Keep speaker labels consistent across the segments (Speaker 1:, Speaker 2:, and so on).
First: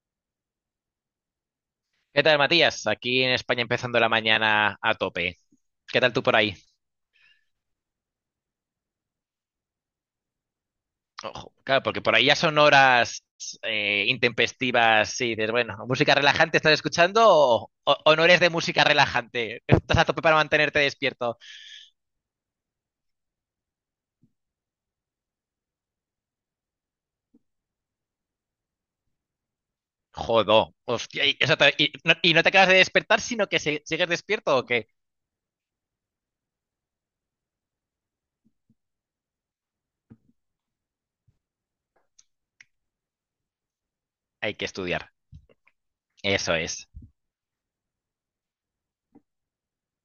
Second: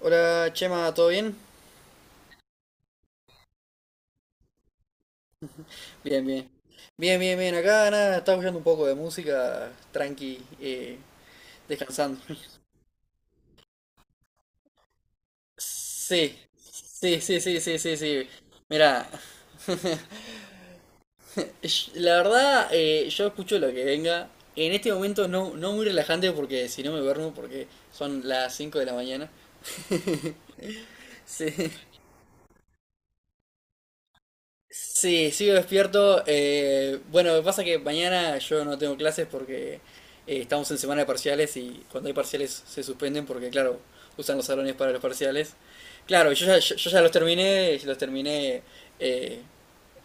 Speaker 1: Hola Chema, ¿todo bien?
Speaker 2: ¿Qué tal, Matías? Aquí en España empezando la mañana a tope. ¿Qué tal tú
Speaker 1: Bien,
Speaker 2: por
Speaker 1: bien.
Speaker 2: ahí?
Speaker 1: Bien, bien, bien. Acá nada, estaba escuchando un poco de música, tranqui,
Speaker 2: Ojo, claro, porque por
Speaker 1: descansando.
Speaker 2: ahí ya son horas intempestivas. Sí, dices, bueno, ¿música
Speaker 1: Sí,
Speaker 2: relajante estás
Speaker 1: sí,
Speaker 2: escuchando
Speaker 1: sí, sí,
Speaker 2: o,
Speaker 1: sí, sí,
Speaker 2: o- o no
Speaker 1: sí.
Speaker 2: eres de música
Speaker 1: Mira,
Speaker 2: relajante? Estás a tope para mantenerte despierto.
Speaker 1: la verdad, yo escucho lo que venga. En este momento no, no muy relajante porque si no me duermo porque son las 5 de la mañana.
Speaker 2: Jodo, hostia, y, eso
Speaker 1: Sí.
Speaker 2: te- y no te acabas de despertar, sino que sigues despierto o qué?
Speaker 1: Sí, sigo despierto. Bueno, me pasa que mañana yo no tengo clases porque estamos en semana de parciales y cuando hay parciales se suspenden porque, claro, usan los
Speaker 2: Hay que
Speaker 1: salones para los
Speaker 2: estudiar.
Speaker 1: parciales. Claro, yo
Speaker 2: Eso
Speaker 1: ya, yo,
Speaker 2: es.
Speaker 1: yo ya los terminé, eh,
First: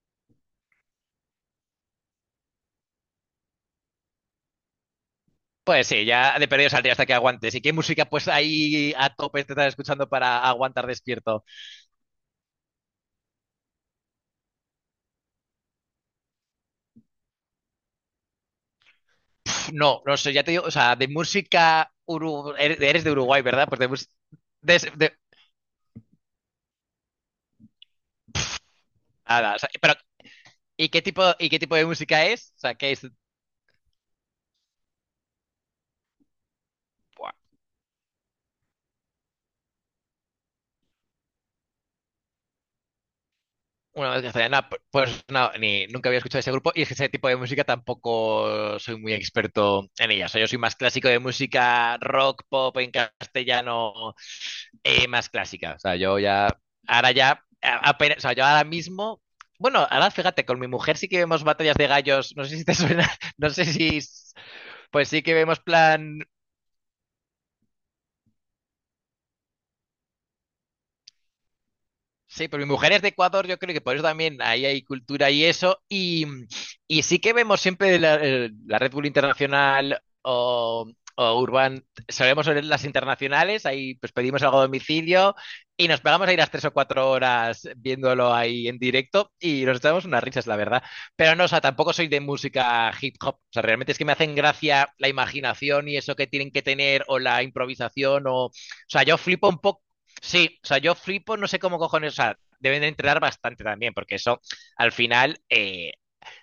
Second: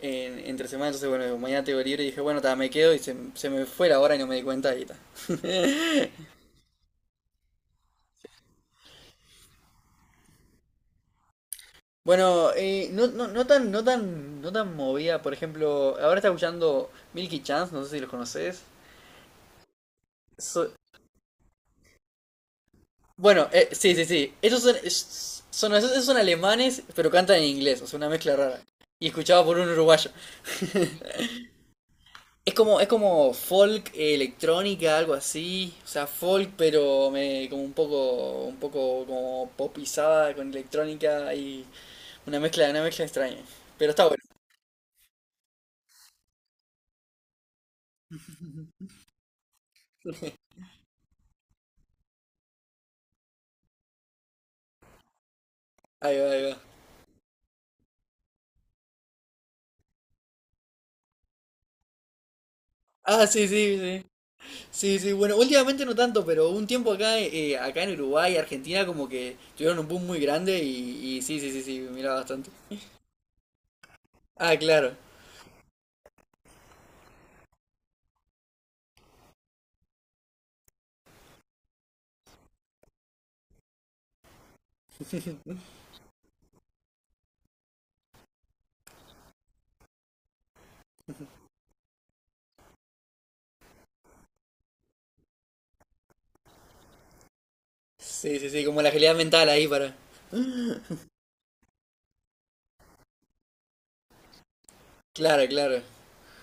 Speaker 1: entre semana, entonces, bueno, mañana tengo libre y dije, bueno, ta, me quedo y se me fue la hora y no me di cuenta y ta.
Speaker 2: Pues sí, ya de perdido saldría hasta que aguantes. ¿Y qué música pues ahí a tope te estás escuchando para aguantar despierto?
Speaker 1: Bueno, no, no, no tan, no tan, no tan movida, por ejemplo, ahora está escuchando Milky Chance, no sé si los conoces.
Speaker 2: No, no sé, ya te digo,
Speaker 1: So.
Speaker 2: o sea, de música, eres de Uruguay,
Speaker 1: Bueno,
Speaker 2: ¿verdad? Pues de
Speaker 1: sí, sí,
Speaker 2: música...
Speaker 1: sí. Ellos son, esos son alemanes, pero cantan en inglés, o sea, una mezcla rara. Y escuchado
Speaker 2: nada,
Speaker 1: por
Speaker 2: o
Speaker 1: un
Speaker 2: sea, pero,
Speaker 1: uruguayo.
Speaker 2: y qué tipo de música es?
Speaker 1: Es
Speaker 2: O sea,
Speaker 1: como, es
Speaker 2: ¿qué es?
Speaker 1: como folk, electrónica, algo así. O sea, folk, pero
Speaker 2: Buah,
Speaker 1: como un poco como popizada con electrónica y una mezcla extraña. Pero está
Speaker 2: una
Speaker 1: bueno.
Speaker 2: vez castellana, pues no, ni, nunca había escuchado ese grupo y es que ese tipo de música tampoco soy muy experto en ella. O sea, yo soy más clásico de música rock, pop en castellano, más clásica. O sea,
Speaker 1: Ahí
Speaker 2: yo
Speaker 1: va, ahí
Speaker 2: ya,
Speaker 1: va.
Speaker 2: ahora ya, apenas, o sea, yo ahora mismo... Bueno, ahora fíjate, con mi mujer sí que vemos batallas de gallos. No sé si te suena,
Speaker 1: Ah, sí,
Speaker 2: no sé
Speaker 1: sí,
Speaker 2: si
Speaker 1: sí. Sí,
Speaker 2: pues
Speaker 1: sí.
Speaker 2: sí que
Speaker 1: Bueno,
Speaker 2: vemos
Speaker 1: últimamente no
Speaker 2: plan.
Speaker 1: tanto, pero un tiempo acá en Uruguay, Argentina, como que tuvieron un boom muy grande y sí, sí, sí, sí, miraba
Speaker 2: Sí,
Speaker 1: bastante.
Speaker 2: pero mi mujer es de Ecuador, yo creo que por eso también
Speaker 1: Ah,
Speaker 2: ahí hay
Speaker 1: claro.
Speaker 2: cultura y eso. Y sí que vemos siempre la, la Red Bull Internacional o Urban, solemos ver las internacionales, ahí pues pedimos algo a domicilio y nos pegamos ahí las 3 o cuatro horas viéndolo ahí en directo y nos echamos unas risas, la verdad. Pero no, o sea, tampoco soy de música hip hop, o sea, realmente es que me hacen gracia la imaginación y eso que tienen que tener o la improvisación
Speaker 1: Sí, sí,
Speaker 2: o
Speaker 1: sí, como la
Speaker 2: sea,
Speaker 1: agilidad
Speaker 2: yo
Speaker 1: mental
Speaker 2: flipo un
Speaker 1: ahí
Speaker 2: poco.
Speaker 1: para.
Speaker 2: Sí, o sea, yo flipo, no sé cómo cojones, o sea, deben de entrenar bastante también, porque eso al final,
Speaker 1: Claro, claro.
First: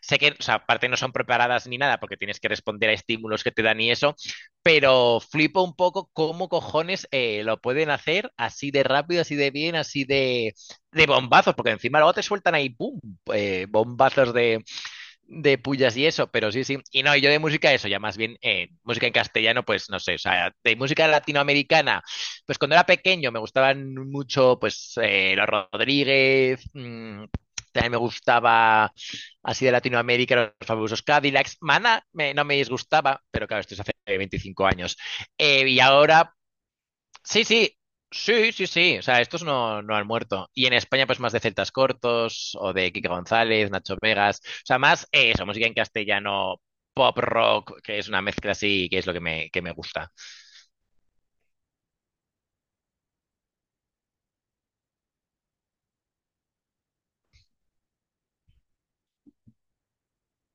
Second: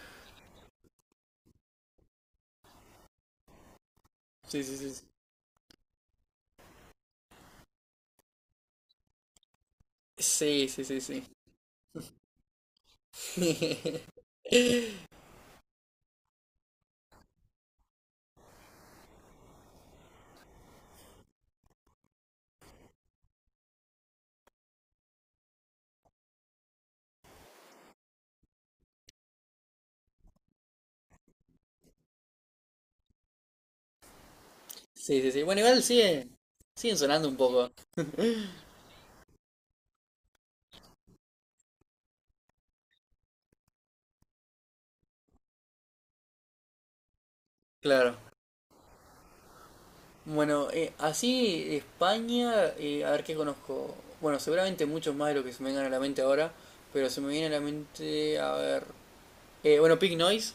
Speaker 2: sé que, o sea, aparte no son preparadas ni nada, porque tienes que responder a estímulos que te dan y eso,
Speaker 1: Sí, sí, sí.
Speaker 2: pero flipo un poco cómo cojones lo pueden hacer así de rápido, así de bien, así
Speaker 1: Sí, sí, sí,
Speaker 2: de
Speaker 1: sí.
Speaker 2: bombazos, porque encima luego te sueltan ahí, ¡pum!,
Speaker 1: Sí,
Speaker 2: bombazos de pullas y eso, pero sí, sí. Y no, y yo de música eso, ya más bien música en castellano, pues no sé, o sea, de música latinoamericana, pues cuando era pequeño me gustaban mucho, pues, los Rodríguez, también me gustaba así de Latinoamérica, los fabulosos Cadillacs. Maná me, no me disgustaba, pero claro, esto es hace 25 años.
Speaker 1: sí, sí. Sí. Bueno,
Speaker 2: Y
Speaker 1: igual
Speaker 2: ahora,
Speaker 1: siguen sonando un
Speaker 2: sí,
Speaker 1: poco.
Speaker 2: sí, sí, sí, sí. O sea, estos no, no han muerto. Y en España, pues más de Celtas Cortos o de Kike González, Nacho Vegas. O sea, más eso, música en castellano, pop rock, que es
Speaker 1: Claro.
Speaker 2: una mezcla así, que es lo que me gusta.
Speaker 1: Bueno, así España, a ver qué conozco. Bueno, seguramente muchos más de lo que se me vengan a la mente ahora, pero se me viene a la mente, a ver. Bueno, Pink Noise.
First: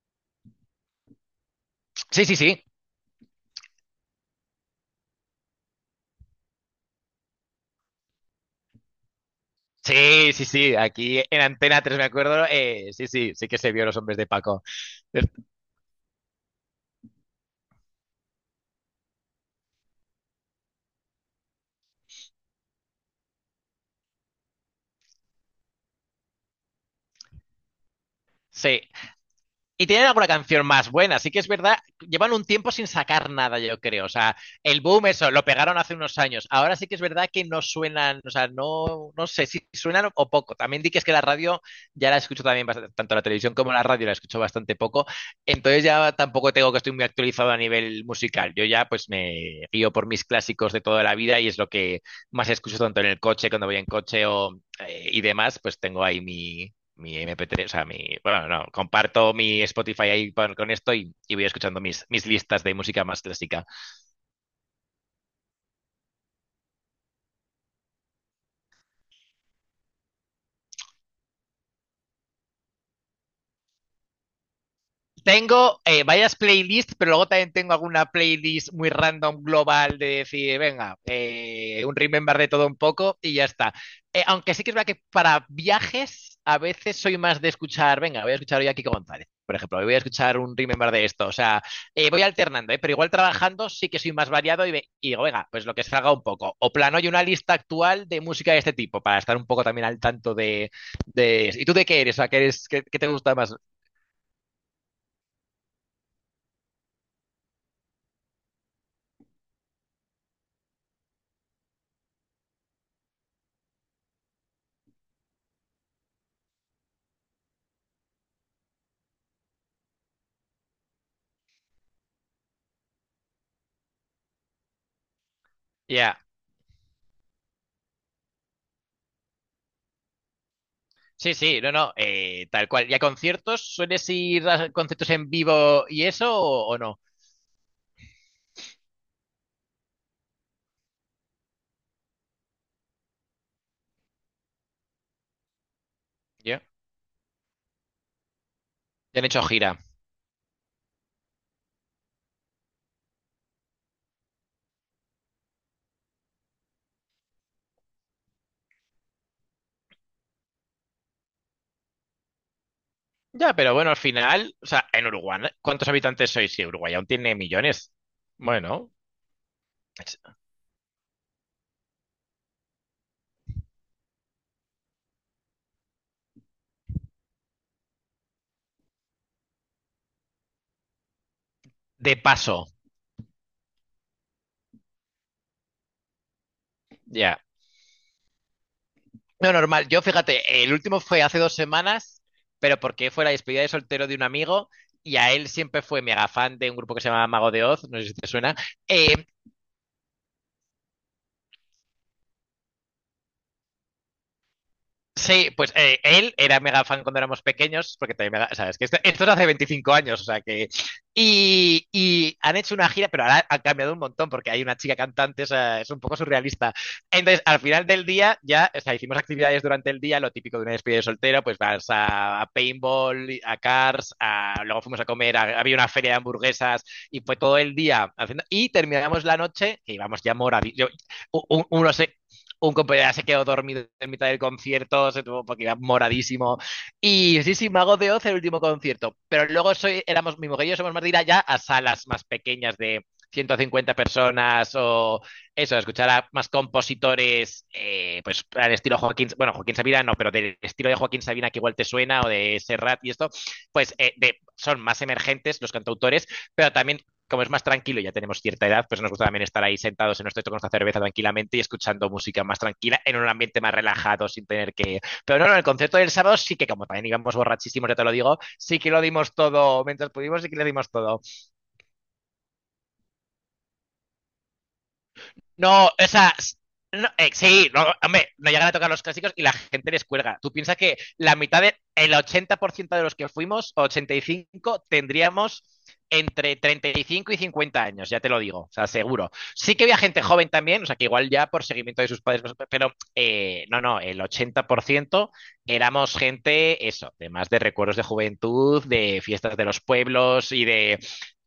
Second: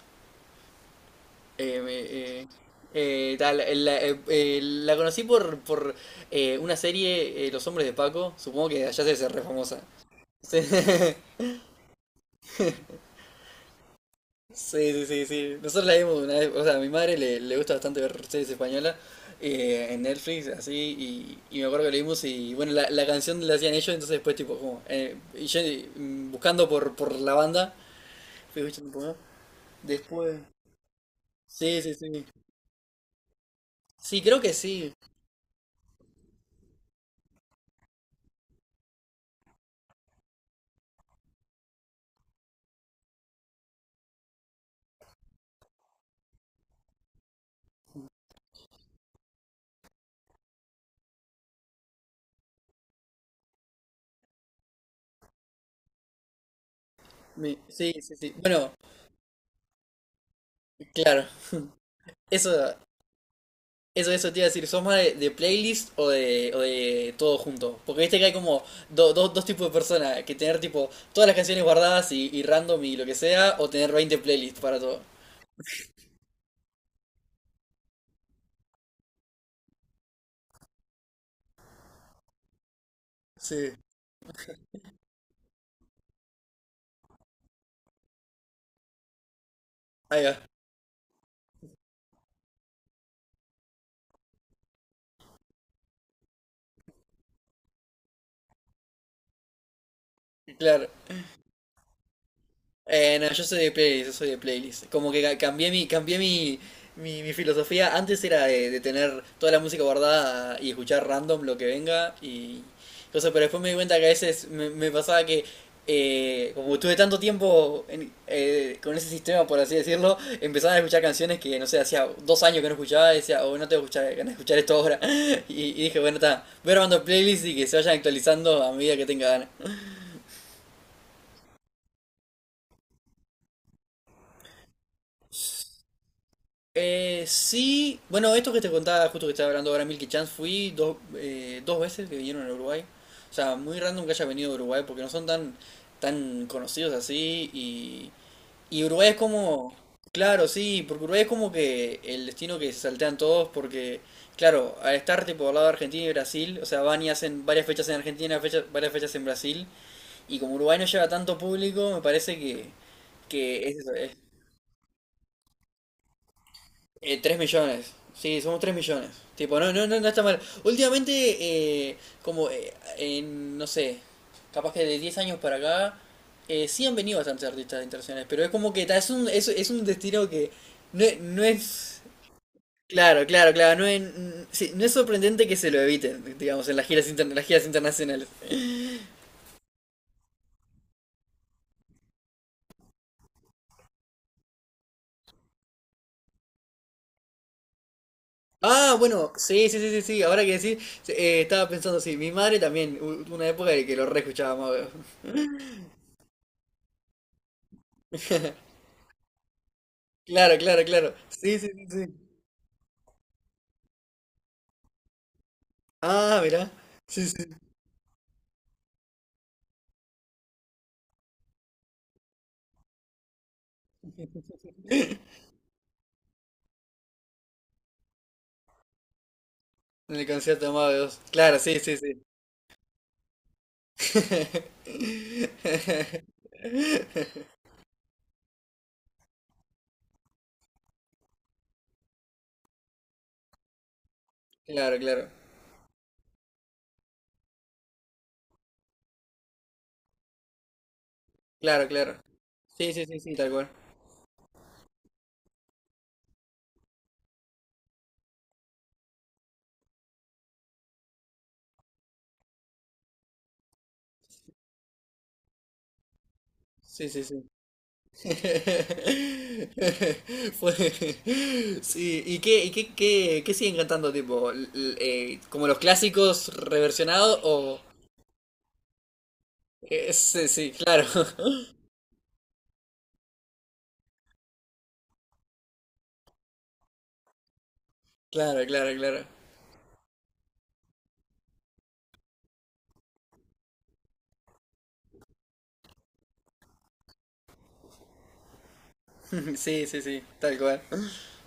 Speaker 1: eh,
Speaker 2: Sí, sí,
Speaker 1: me- eh,
Speaker 2: sí.
Speaker 1: la conocí por, por una serie, Los Hombres de Paco. Supongo que allá se hace re famosa.
Speaker 2: Sí, sí,
Speaker 1: Sí,
Speaker 2: sí. Aquí en Antena 3 me acuerdo. Sí, sí, sí que se vio Los Hombres de Paco.
Speaker 1: sí, sí, sí, sí. Nosotros la vimos una vez, o sea, a mi madre le gusta bastante ver series españolas en Netflix, así, y me acuerdo que la vimos y bueno, la canción la hacían ellos, entonces después tipo, como, y yo buscando por la banda, fui
Speaker 2: Sí.
Speaker 1: escuchando un poco,
Speaker 2: Y tienen alguna
Speaker 1: después,
Speaker 2: canción más buena, así que es verdad,
Speaker 1: sí, sí, sí,
Speaker 2: llevan un tiempo sin sacar nada, yo creo. O
Speaker 1: sí,
Speaker 2: sea,
Speaker 1: creo que
Speaker 2: el
Speaker 1: sí.
Speaker 2: boom, eso, lo pegaron hace unos años. Ahora sí que es verdad que no suenan, o sea, no, no sé si suenan o poco. También di que es que la radio ya la escucho también, bastante, tanto la televisión como la radio la escucho bastante poco. Entonces ya tampoco tengo que estoy muy actualizado a nivel musical. Yo ya pues me guío por mis clásicos de toda la vida y es lo que más escucho tanto en el coche, cuando voy en coche o, y demás, pues tengo ahí mi, mi MP3, o sea,
Speaker 1: Sí,
Speaker 2: mi,
Speaker 1: sí, sí,
Speaker 2: bueno, no,
Speaker 1: bueno,
Speaker 2: comparto mi Spotify ahí con esto
Speaker 1: claro,
Speaker 2: y voy escuchando mis, mis listas de
Speaker 1: eso.
Speaker 2: música más clásica.
Speaker 1: Eso te iba a decir, ¿sos más de playlist o de todo junto? Porque viste que hay como dos tipos de personas, que tener tipo todas las canciones guardadas y random y lo que sea, o tener 20 playlists para todo.
Speaker 2: Tengo varias playlists, pero luego también tengo alguna playlist muy random global de decir, venga, un remember de todo un poco y ya está.
Speaker 1: Sí.
Speaker 2: Aunque sí que es verdad que para viajes a veces soy más de escuchar, venga, voy a escuchar hoy a Kiko González, por ejemplo, hoy voy a
Speaker 1: Ahí va,
Speaker 2: escuchar un remember de esto, o sea, voy alternando, ¿eh? Pero igual trabajando sí que soy más variado y, y digo, venga, pues lo que salga un poco. O plano y una lista actual de música de este tipo para estar un poco también al tanto
Speaker 1: claro.
Speaker 2: de... ¿Y tú de qué eres? O sea, ¿qué, eres, qué, qué te
Speaker 1: No,
Speaker 2: gusta
Speaker 1: yo
Speaker 2: más?
Speaker 1: soy de playlist, yo soy de playlist. Como que cambié mi filosofía. Antes era de tener toda la música guardada y escuchar random lo que venga y cosas, pero después me di cuenta que a veces me pasaba que como estuve tanto tiempo con ese sistema, por así decirlo, empezaba a escuchar canciones que, no sé, hacía 2 años que no escuchaba y decía, oh, no tengo que escuchar, ganas de escuchar esto ahora. Y dije, bueno,
Speaker 2: Ya.
Speaker 1: está, voy armando playlists y que se vayan actualizando a medida que tenga ganas.
Speaker 2: Sí, sí, no, no, tal cual. ¿Y a conciertos? ¿Sueles ir a conciertos en vivo y eso o no?
Speaker 1: Sí, bueno, esto que te contaba, justo que estaba hablando ahora, Milky Chance, fui dos veces que vinieron a Uruguay. O sea, muy random que haya venido a Uruguay porque no son tan, tan
Speaker 2: Ya.
Speaker 1: conocidos así. Y Uruguay es
Speaker 2: Ya han hecho
Speaker 1: como,
Speaker 2: gira.
Speaker 1: claro, sí, porque Uruguay es como que el destino que se saltean todos porque, claro, al estar tipo al lado de Argentina y Brasil, o sea, van y hacen varias fechas en Argentina, varias fechas en Brasil. Y como Uruguay no lleva tanto público, me parece que,
Speaker 2: Ya,
Speaker 1: que
Speaker 2: pero
Speaker 1: es
Speaker 2: bueno,
Speaker 1: eso.
Speaker 2: al final, o sea, en Uruguay, ¿cuántos habitantes sois? Si Uruguay aún tiene
Speaker 1: 3 millones.
Speaker 2: millones.
Speaker 1: Sí, somos 3
Speaker 2: Bueno,
Speaker 1: millones. Tipo, no, no, no, no
Speaker 2: es-
Speaker 1: está mal. Últimamente, eh, como, en, no sé, capaz que de 10 años para acá, sí han venido bastantes artistas internacionales, pero es como que ta, es un destino que no es.
Speaker 2: de paso,
Speaker 1: Claro, claro, claro, sí, no es sorprendente que se lo eviten, digamos, en las giras,
Speaker 2: ya.
Speaker 1: las giras internacionales.
Speaker 2: No, normal. Yo, fíjate, el último fue hace dos semanas, pero porque fue la despedida de soltero de un amigo y a él siempre fue mega fan de un grupo que se llama Mago de Oz, no sé si te suena.
Speaker 1: Ah,
Speaker 2: Eh,
Speaker 1: bueno, sí, sí, sí, sí, sí, ahora que decís, estaba pensando, sí, mi madre también, una época de que lo re escuchábamos.
Speaker 2: Sí, pues él era mega fan cuando éramos pequeños, porque también, mega, sabes que esto es hace 25 años, o sea
Speaker 1: Claro,
Speaker 2: que...
Speaker 1: claro, claro. Sí, sí, sí,
Speaker 2: Y,
Speaker 1: sí.
Speaker 2: y han hecho una gira, pero ahora han cambiado un montón, porque hay una chica cantante, o sea, es un poco
Speaker 1: Ah, mira.
Speaker 2: surrealista.
Speaker 1: Sí,
Speaker 2: Entonces,
Speaker 1: sí.
Speaker 2: al final del día, ya, o sea, hicimos actividades durante el día, lo típico de una despedida de soltero, pues vas a paintball, a cars, a, luego fuimos a comer, había una feria de hamburguesas, y fue todo el día haciendo... Y terminamos la noche, que
Speaker 1: En
Speaker 2: íbamos
Speaker 1: el
Speaker 2: ya
Speaker 1: concierto de Amado Dios.
Speaker 2: u-
Speaker 1: Claro,
Speaker 2: u-
Speaker 1: sí, sí, sí.
Speaker 2: un compañero se quedó dormido en mitad del concierto, se tuvo porque iba moradísimo. Y sí, sí, Mago de Oz el último concierto. Pero luego soy, éramos, mi mujer y yo somos más de ir allá a salas más pequeñas de 150 personas
Speaker 1: Claro,
Speaker 2: o
Speaker 1: claro.
Speaker 2: eso, escuchar a más compositores, pues al estilo Joaquín, bueno, Joaquín Sabina no, pero del estilo de Joaquín Sabina que igual te
Speaker 1: Claro, claro.
Speaker 2: suena o de
Speaker 1: Sí,
Speaker 2: Serrat
Speaker 1: sí,
Speaker 2: y
Speaker 1: sí,
Speaker 2: esto,
Speaker 1: sí, tal cual.
Speaker 2: pues de, son más emergentes los cantautores, pero también como es más tranquilo, ya tenemos cierta edad, pues nos gusta también estar ahí sentados en nuestro techo con nuestra cerveza tranquilamente y escuchando música más tranquila en un ambiente más relajado sin tener que... Pero no, no, el concierto del sábado sí que como también
Speaker 1: Sí, sí,
Speaker 2: íbamos
Speaker 1: sí.
Speaker 2: borrachísimos, ya te lo digo, sí que lo dimos todo, mientras pudimos sí que le dimos
Speaker 1: Fue-
Speaker 2: todo.
Speaker 1: Sí, ¿qué siguen cantando, tipo? ¿Como los
Speaker 2: No, o sea,
Speaker 1: clásicos
Speaker 2: no,
Speaker 1: reversionados
Speaker 2: sí,
Speaker 1: o?
Speaker 2: no, hombre, no llegan a tocar los clásicos y la gente les cuelga.
Speaker 1: Sí,
Speaker 2: Tú
Speaker 1: sí,
Speaker 2: piensas que
Speaker 1: claro.
Speaker 2: la mitad de, el 80% de los que fuimos, 85, tendríamos entre 35 y 50 años, ya te lo digo,
Speaker 1: Claro,
Speaker 2: o sea,
Speaker 1: claro, claro.
Speaker 2: seguro. Sí que había gente joven también, o sea, que igual ya por seguimiento de sus padres, no sé, pero no, no, el 80% éramos gente, eso, de más de recuerdos de juventud, de fiestas de los
Speaker 1: Sí, sí, sí,
Speaker 2: pueblos
Speaker 1: tal cual.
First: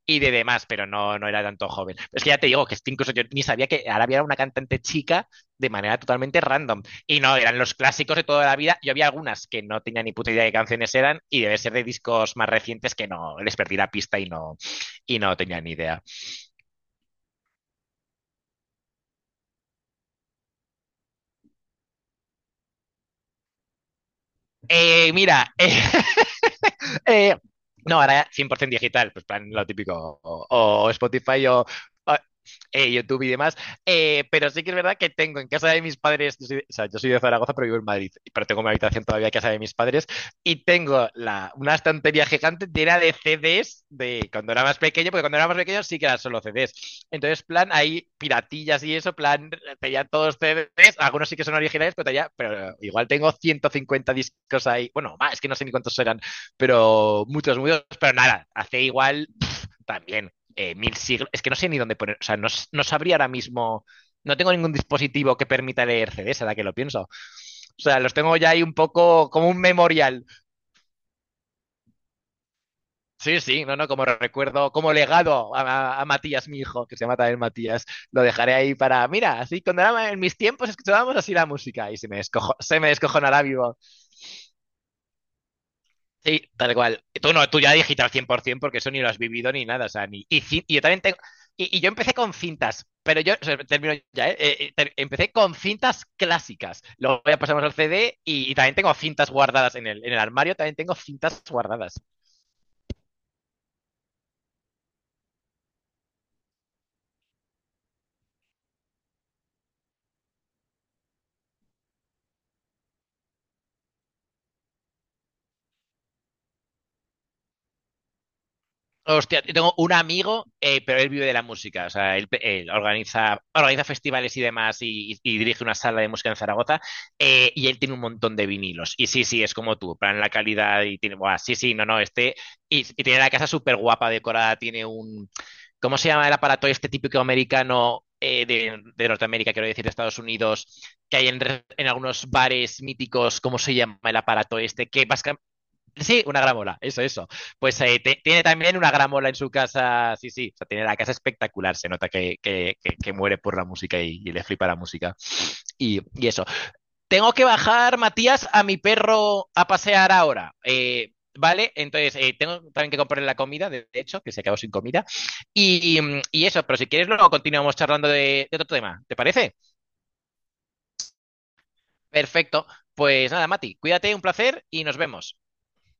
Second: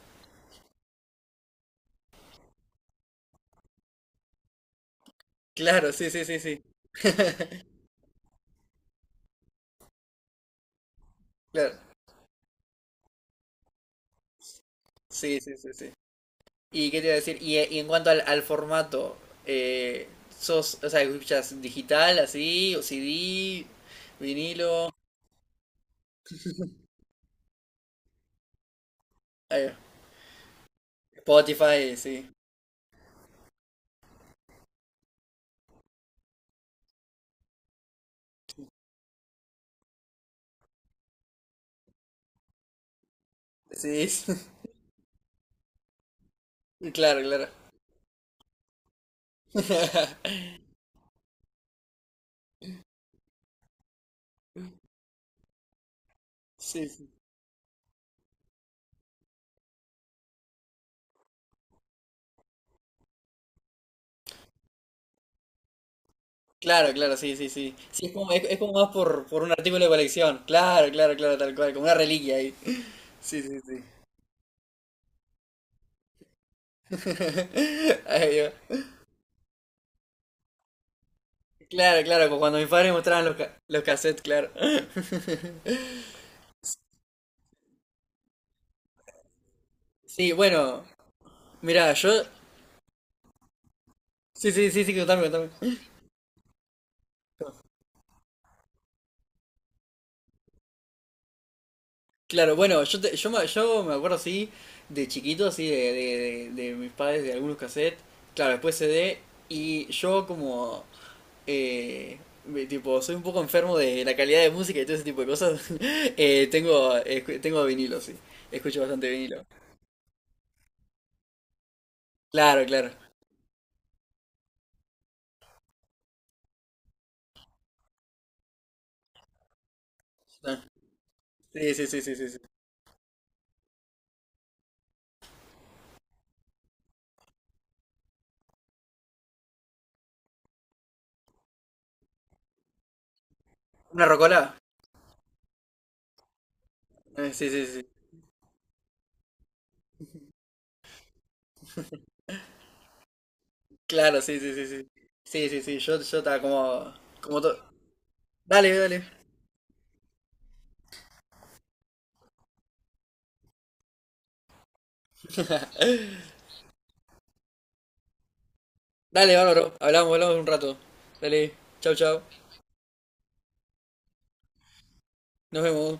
Speaker 2: y de demás, pero no, no era tanto joven. Es que ya te digo que es que incluso yo ni sabía que Arabia era una cantante chica de
Speaker 1: Claro,
Speaker 2: manera
Speaker 1: sí, sí, sí,
Speaker 2: totalmente
Speaker 1: sí.
Speaker 2: random. Y no, eran los clásicos de toda la vida. Yo había algunas que no tenía ni puta idea de qué canciones eran y debe ser
Speaker 1: Claro.
Speaker 2: de discos más recientes que no les perdí la pista y no
Speaker 1: Sí, sí,
Speaker 2: tenía ni
Speaker 1: sí, sí.
Speaker 2: idea.
Speaker 1: ¿Y qué te iba a decir? Y en cuanto al formato, eh, ¿sos, o sea, escuchas digital así, o CD, vinilo,
Speaker 2: Eh, mira, eh, Eh, no, ahora 100% digital, pues plan lo
Speaker 1: eh,
Speaker 2: típico, o Spotify o,
Speaker 1: Spotify, sí?
Speaker 2: YouTube y demás. Pero sí que es verdad que tengo en casa de mis padres, yo soy o sea, yo soy de Zaragoza, pero vivo en Madrid, pero tengo mi habitación todavía en casa de mis padres y tengo la, una estantería gigante llena de CDs
Speaker 1: Sí,
Speaker 2: de
Speaker 1: sí,
Speaker 2: cuando era más pequeño, porque cuando era más pequeño sí que eran solo CDs.
Speaker 1: claro,
Speaker 2: Entonces,
Speaker 1: claro.
Speaker 2: plan, hay piratillas y eso, plan, tenía todos CDs, algunos sí que son originales, pero, pero igual tengo 150 discos ahí, bueno, más, es que no sé ni cuántos eran
Speaker 1: Sí, sí.
Speaker 2: pero muchos, muchos, pero nada, hace igual también mil siglos. Es que no sé ni dónde poner, o sea, no, no sabría ahora mismo, no tengo ningún dispositivo que permita leer CDs, ahora que lo
Speaker 1: Claro,
Speaker 2: pienso.
Speaker 1: claro, sí, sí, sí.
Speaker 2: O sea,
Speaker 1: Sí, es
Speaker 2: los
Speaker 1: como,
Speaker 2: tengo
Speaker 1: es,
Speaker 2: ya
Speaker 1: es
Speaker 2: ahí
Speaker 1: como
Speaker 2: un
Speaker 1: más por,
Speaker 2: poco
Speaker 1: por
Speaker 2: como
Speaker 1: un
Speaker 2: un
Speaker 1: artículo de
Speaker 2: memorial.
Speaker 1: colección. Claro, claro, claro, tal cual, como una reliquia ahí. Sí,
Speaker 2: Sí,
Speaker 1: sí,
Speaker 2: sí, no,
Speaker 1: sí.
Speaker 2: no, como recuerdo, como legado a Matías, mi hijo, que se llama también Matías. Lo
Speaker 1: Ay, Dios.
Speaker 2: dejaré ahí para, mira, así cuando era en mis tiempos escuchábamos así la música y
Speaker 1: Claro,
Speaker 2: se me,
Speaker 1: claro, como
Speaker 2: escojo,
Speaker 1: cuando mis
Speaker 2: se me
Speaker 1: padres mostraban los,
Speaker 2: descojonará vivo.
Speaker 1: los cassettes, claro.
Speaker 2: Sí, tal cual. Tú no, tú ya digital 100% porque eso ni lo has vivido ni nada. O sea, ni,
Speaker 1: Sí,
Speaker 2: y, y yo
Speaker 1: bueno,
Speaker 2: también tengo. Y yo
Speaker 1: mira, yo.
Speaker 2: empecé con cintas, pero yo, o sea, termino ya, ¿eh?
Speaker 1: Sí, sí, sí, sí, contame,
Speaker 2: Empecé con
Speaker 1: contame.
Speaker 2: cintas clásicas. Luego ya pasamos al CD y también tengo cintas guardadas en el armario, también tengo cintas guardadas.
Speaker 1: Claro, bueno, yo me acuerdo así, de chiquito, así, de mis padres, de algunos cassettes, claro, después CD, y yo como, eh, tipo, soy un poco enfermo de la calidad de música y todo ese tipo de cosas, tengo vinilo, sí, escucho bastante
Speaker 2: Hostia,
Speaker 1: vinilo.
Speaker 2: yo tengo un amigo, pero él vive de la música, o sea, él,
Speaker 1: Claro,
Speaker 2: él
Speaker 1: claro.
Speaker 2: organiza, organiza festivales y demás y, y dirige una sala de música en Zaragoza y él tiene un montón de vinilos. Y sí, sí, es como tú, plan la
Speaker 1: Ah,
Speaker 2: calidad y tiene, buah, sí,
Speaker 1: sí,
Speaker 2: sí, no,
Speaker 1: sí,
Speaker 2: no,
Speaker 1: sí, sí, sí.
Speaker 2: este,
Speaker 1: Sí.
Speaker 2: y tiene la casa súper guapa decorada, tiene un, ¿cómo se llama el aparato este típico americano de Norteamérica, quiero decir, de Estados Unidos, que hay en, en algunos bares míticos, ¿cómo se llama
Speaker 1: ¿Una
Speaker 2: el
Speaker 1: rocola?
Speaker 2: aparato este? Que vas sí, una gramola, eso, eso.
Speaker 1: Sí, sí, sí.
Speaker 2: Pues
Speaker 1: Sí.
Speaker 2: tiene también una gramola en su casa, sí, sí, o sea, tiene la casa espectacular, se nota que, que muere por la música
Speaker 1: Claro,
Speaker 2: y
Speaker 1: sí,
Speaker 2: le
Speaker 1: sí, sí,
Speaker 2: flipa la
Speaker 1: sí.
Speaker 2: música.
Speaker 1: Sí, sí, sí, yo, yo
Speaker 2: Y
Speaker 1: estaba
Speaker 2: eso.
Speaker 1: como,
Speaker 2: Tengo
Speaker 1: como
Speaker 2: que
Speaker 1: todo.
Speaker 2: bajar, Matías, a
Speaker 1: Dale,
Speaker 2: mi
Speaker 1: dale.
Speaker 2: perro a pasear ahora. ¿Vale? Entonces, tengo también que comprarle la comida, de hecho, que se quedó sin comida. Y, y eso, pero si quieres, luego continuamos charlando de otro tema, ¿te
Speaker 1: Dale,
Speaker 2: parece?
Speaker 1: bárbaro. Hablamos, hablamos en un rato. Dale, chao, chao.
Speaker 2: Perfecto. Pues nada, Mati, cuídate, un placer y nos vemos.
Speaker 1: Nos vemos.